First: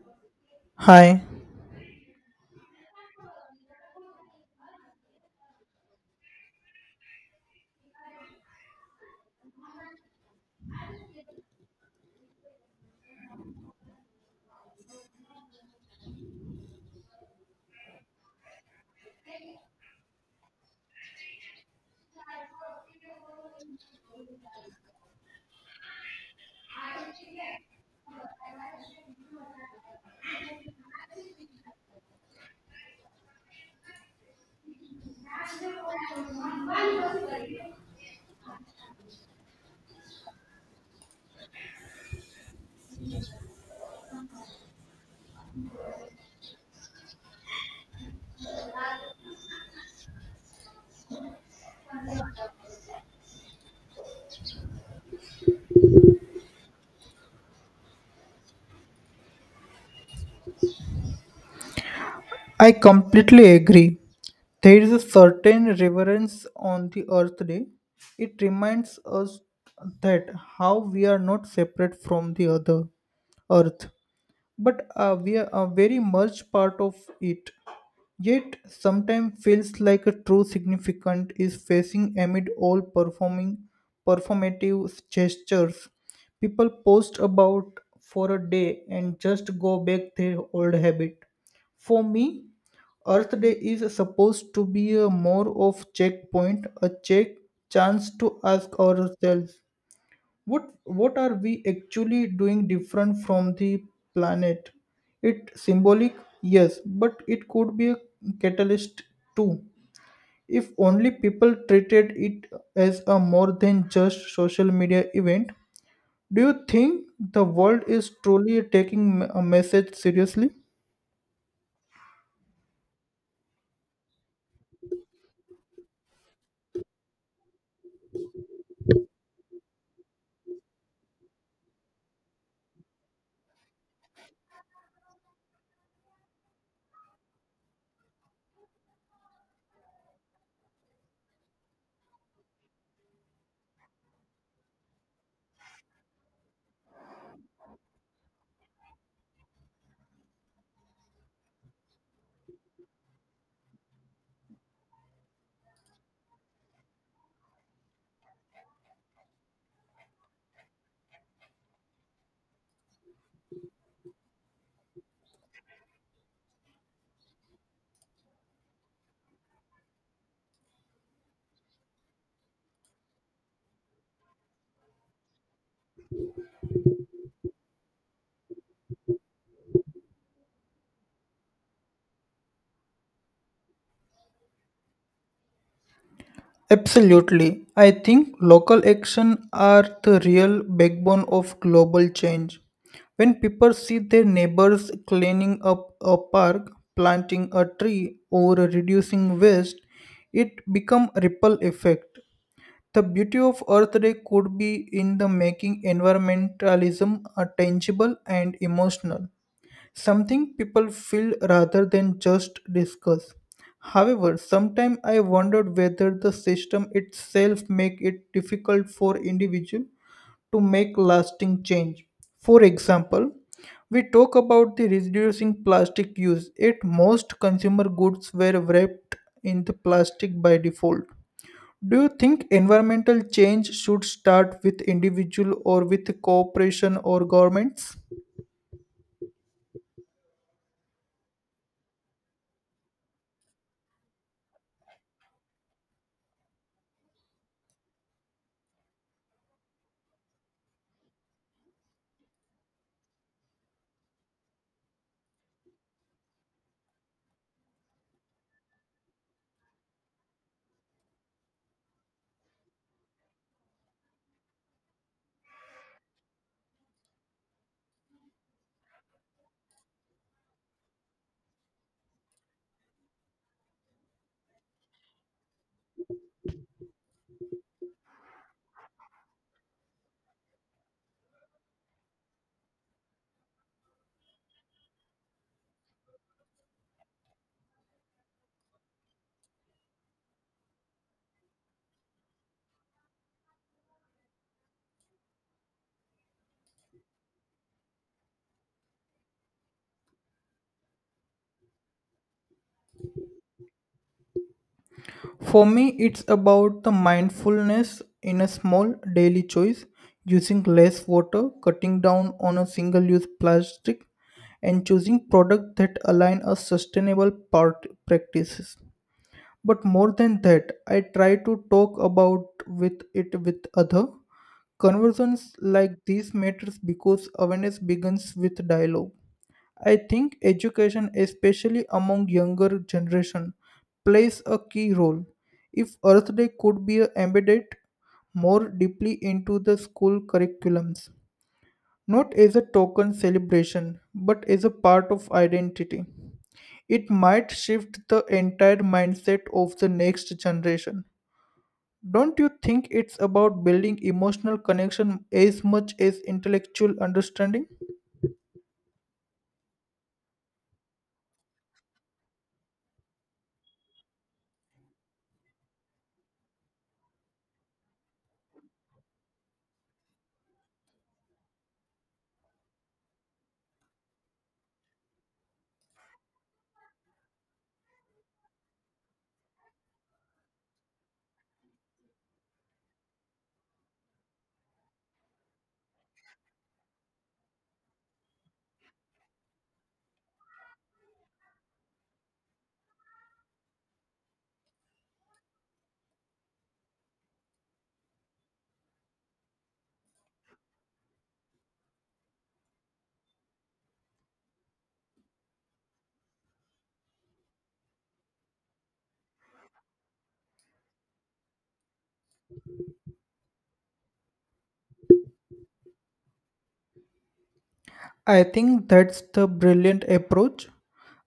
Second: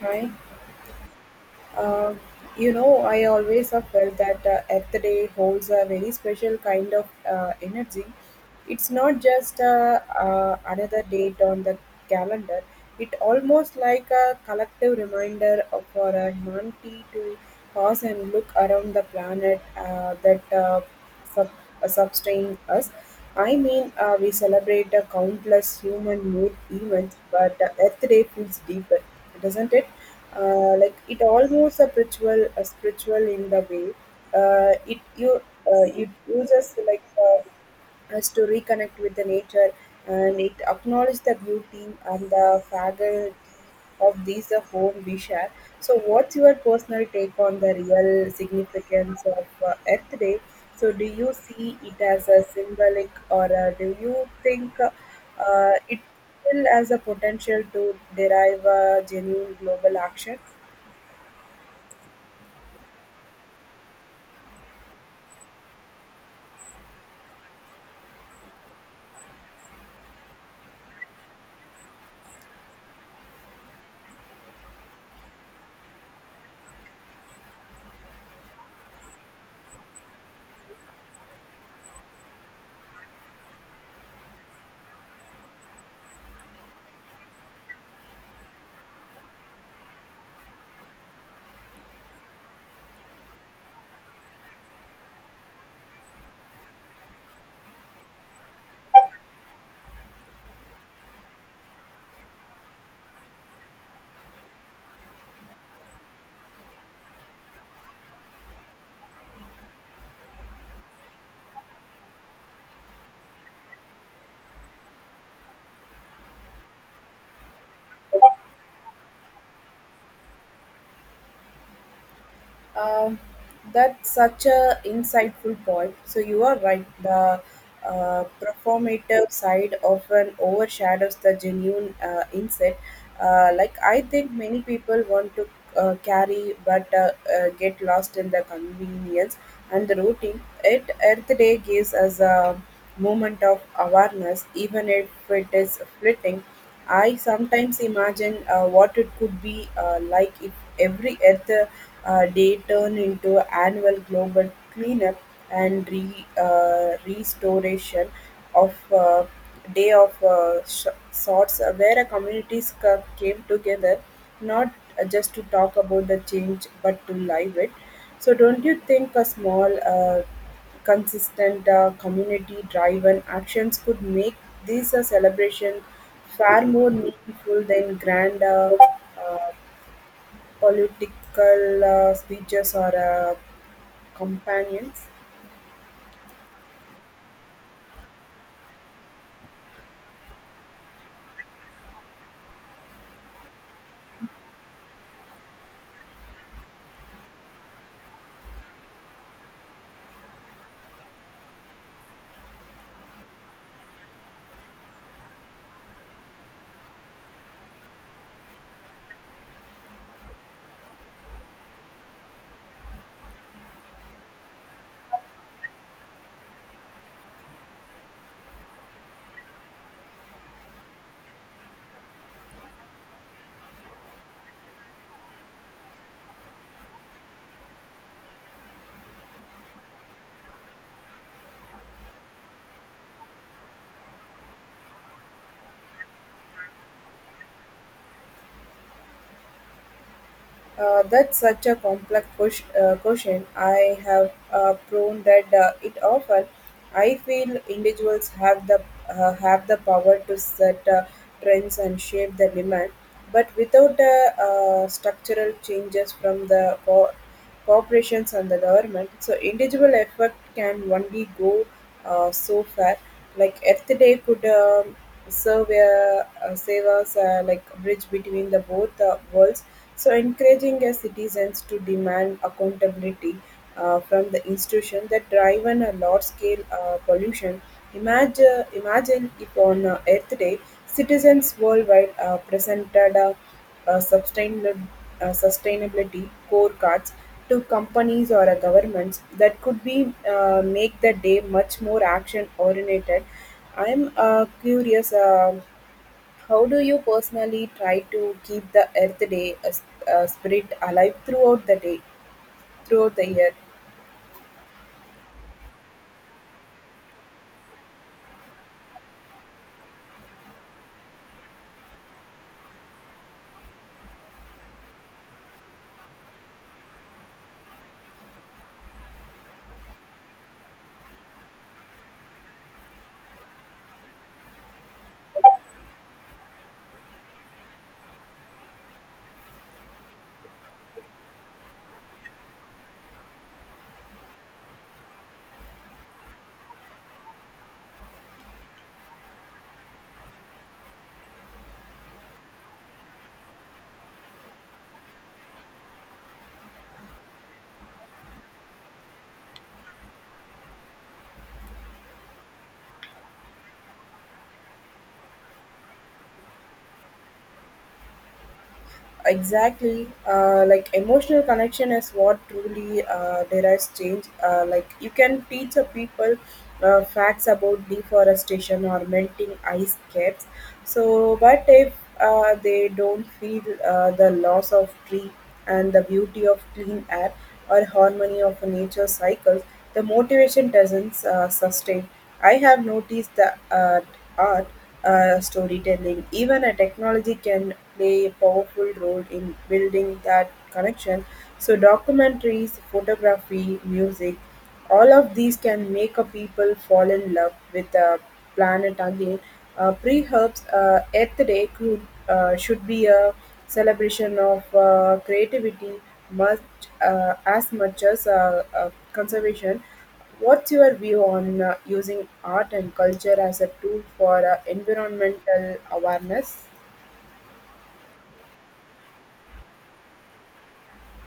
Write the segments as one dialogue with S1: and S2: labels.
S1: Hi.
S2: Hi,
S1: Uh, I always have felt that Earth Day holds a very special kind of energy. It's not just another date on the calendar. It almost like a collective reminder of for humanity to pause and look around the planet that sub, sustain us. I mean, we celebrate the countless human made events, but the Earth Day feels deeper, doesn't it? Like it almost a spiritual in the way. It uses like us to reconnect with the nature and it acknowledges the beauty and the fragility of these the home we share. So, what's your personal take on the real significance of Earth Day? So, do you see it as a symbolic, or do you think it still has a potential to derive a genuine global action?
S2: I completely agree. There is a certain reverence on the Earth Day. It reminds us that how we are not separate from the other Earth, but we are a very much part of it. Yet sometimes feels like a true significant is facing amid all performing performative gestures. People post about for a day and just go back their old habit. For me, Earth Day is supposed to be a more of checkpoint, a check chance to ask ourselves what are we actually doing different from the planet. It symbolic, yes, but it could be a catalyst too if only people treated it as a more than just social media event. Do you think the world is truly taking a message seriously?
S1: Um, that's such a insightful point. So you are right. The performative side often overshadows the genuine insight. Like I think many people want to carry, but get lost in the convenience and the routine. It Earth Day gives us a moment of awareness, even if it is fleeting. I sometimes imagine what it could be like if every Earth Day turned into annual global cleanup and restoration of day of sorts, where a communities came together, not just to talk about the change, but to live it. So, don't you think a small consistent, community-driven actions could make this celebration far more meaningful than grand uh, political speeches or companions.
S2: Absolutely. I think local action are the real backbone of global change. When people see their neighbors cleaning up a park, planting a tree, or reducing waste, it become ripple effect. The beauty of Earth Day could be in the making environmentalism tangible and emotional. Something people feel rather than just discuss. However, sometimes I wondered whether the system itself make it difficult for individual to make lasting change. For example, we talk about the reducing plastic use. Yet most consumer goods were wrapped in the plastic by default. Do you think environmental change should start with individual or with cooperation or governments?
S1: That's such a complex question. I have proven that it often. I feel individuals have the have the power to set trends and shape the demand, but without structural changes from the core, corporations and the government, so individual effort can only go so far. Like Earth Day could serve a, save us like a bridge between the both worlds. So encouraging citizens to demand accountability from the institution that drive on a large scale pollution. Imagine, if on Earth Day, citizens worldwide presented. A uh, sustainab- sustainability scorecards to companies or governments that could be make the day much more action oriented. I'm curious, how do you personally try to keep the Earth Day spirit alive throughout the day, throughout the year?
S2: For me, it's about the mindfulness in a small daily choice, using less water, cutting down on a single use plastic, and choosing products that align a sustainable part practices. But more than that, I try to talk about with it with other. Conversations like these matters because awareness begins with dialogue. I think education, especially among younger generation, plays a key role. If Earth Day could be embedded more deeply into the school curriculums, not as a token celebration, but as a part of identity, it might shift the entire mindset of the next generation. Don't you think it's about building emotional connection as much as intellectual understanding?
S1: Exactly, like emotional connection is what truly derives change. Like you can teach a people facts about deforestation or melting ice caps. So, but if they don't feel the loss of tree and the beauty of clean air or harmony of nature cycles, the motivation doesn't sustain. I have noticed that art storytelling. Even a technology can play a powerful role in building that connection. So, documentaries, photography, music, all of these can make a people fall in love with the planet again. Pre Earth Day could, should be a celebration of creativity much as much as conservation. What's your view on using art and culture as a tool for environmental awareness?
S2: I think that's the brilliant approach.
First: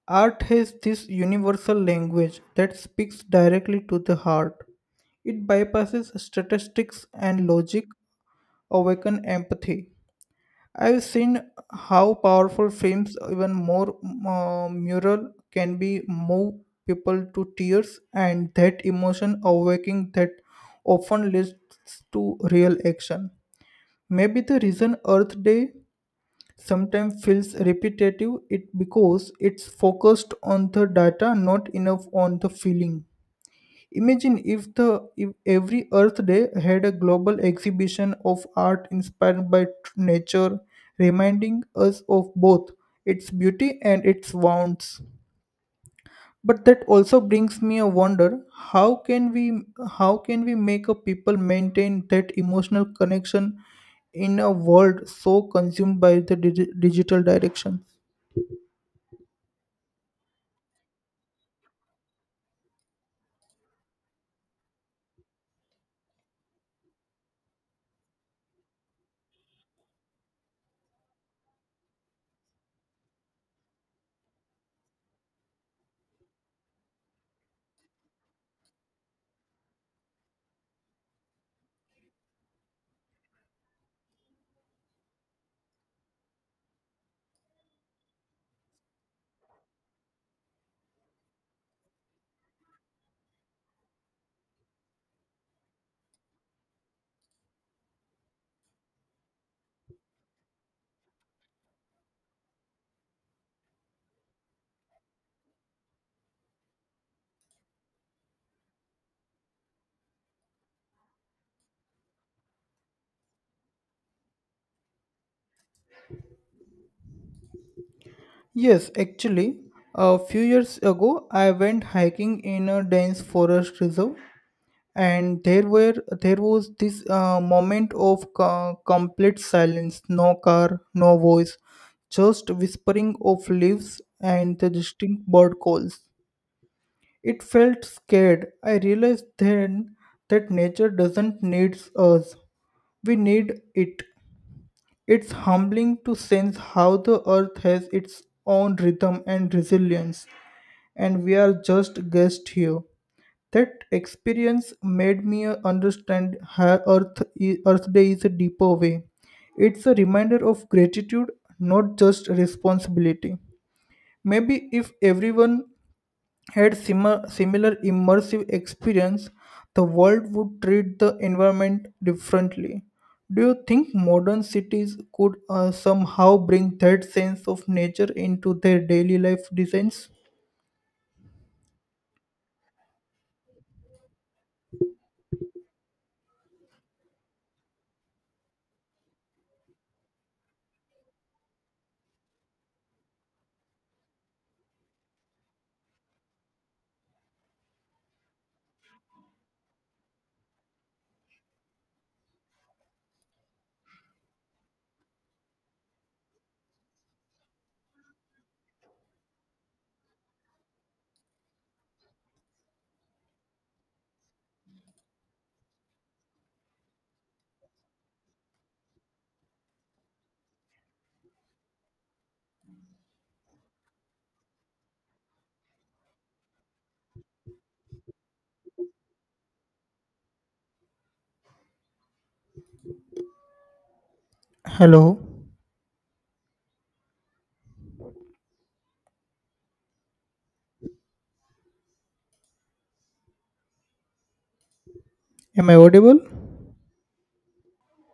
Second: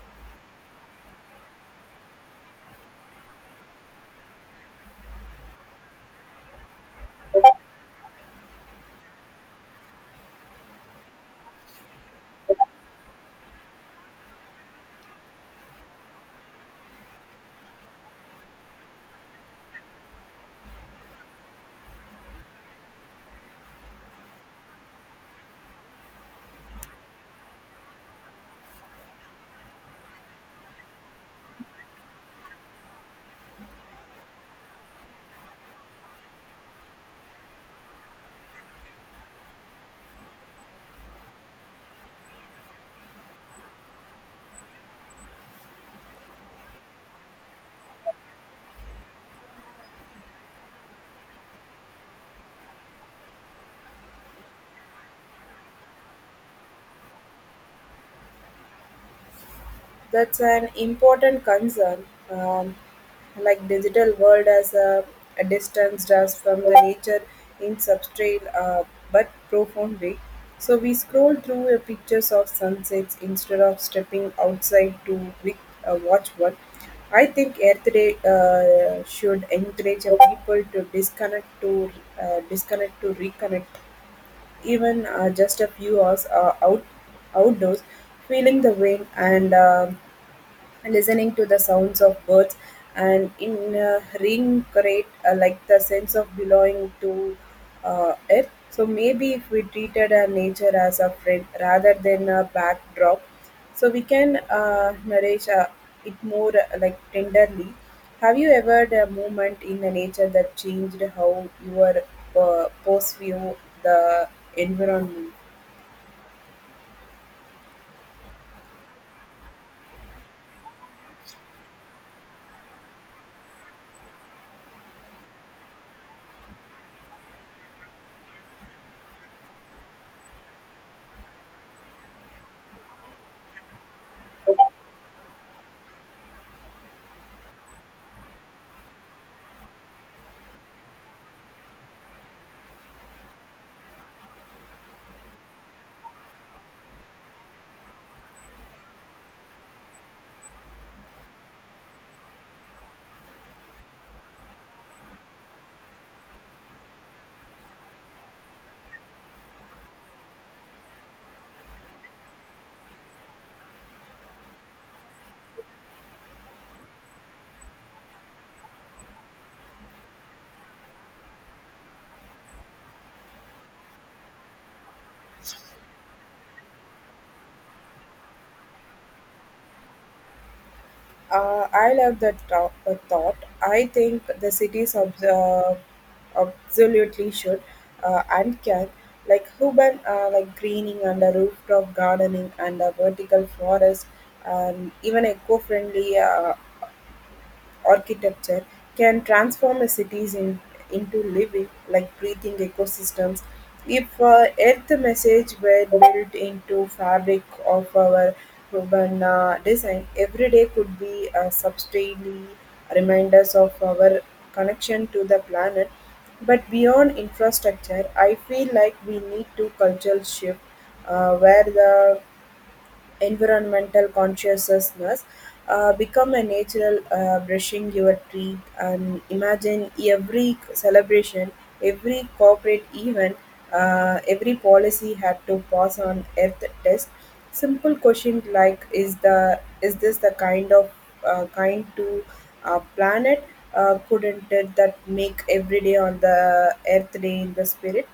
S2: Art has this universal language that speaks directly to the heart. It bypasses statistics and logic, awaken empathy. I've seen how powerful films, even more mural, can be move people to tears, and that emotion awakening that often leads to real action. Maybe the reason Earth Day sometimes feels repetitive it because it's focused on the data, not enough on the feeling. Imagine if every Earth Day had a global exhibition of art inspired by nature, reminding us of both its beauty and its wounds. But that also brings me a wonder: how can we make a people maintain that emotional connection in a world so consumed by the digital direction?
S1: That's an important concern, like digital world as a distance us from the nature in substrate, but profound way. So we scroll through pictures of sunsets instead of stepping outside to wi- watch one. I think Earth Day should encourage people to disconnect to disconnect to reconnect, even just a few hours outdoors, feeling the wind and listening to the sounds of birds and in reincorporate like the sense of belonging to it. So maybe if we treated our nature as a friend rather than a backdrop, so we can nourish it more like tenderly. Have you ever had a moment in the nature that changed how your perceive the environment?
S2: Yes, actually, a few years ago, I went hiking in a dense forest reserve and there was this moment of complete silence, no car, no voice, just whispering of leaves and the distinct bird calls. It felt scared. I realized then that nature doesn't need us, we need it. It's humbling to sense how the earth has its own rhythm and resilience, and we are just guests here. That experience made me understand how Earth Day is a deeper way. It's a reminder of gratitude, not just responsibility. Maybe if everyone had similar immersive experience, the world would treat the environment differently. Do you think modern cities could somehow bring that sense of nature into their daily life designs?
S1: I love that thought. I think the cities of the absolutely should and can, like urban, like greening and a rooftop gardening and a vertical forest, and even eco-friendly. Architecture can transform a cities in, into living, like breathing ecosystems. If Earth message were built into fabric of our urban design, every day could be a substantially reminders of our connection to the planet. But beyond infrastructure, I feel like we need to cultural shift where the environmental consciousness become a natural brushing your teeth and imagine every celebration every corporate event every
S2: Hello,
S1: policy had to pass on earth test simple question like is the is this the kind of kind to planet couldn't it that make
S2: am I
S1: every day on
S2: audible?
S1: the earth day in the spirit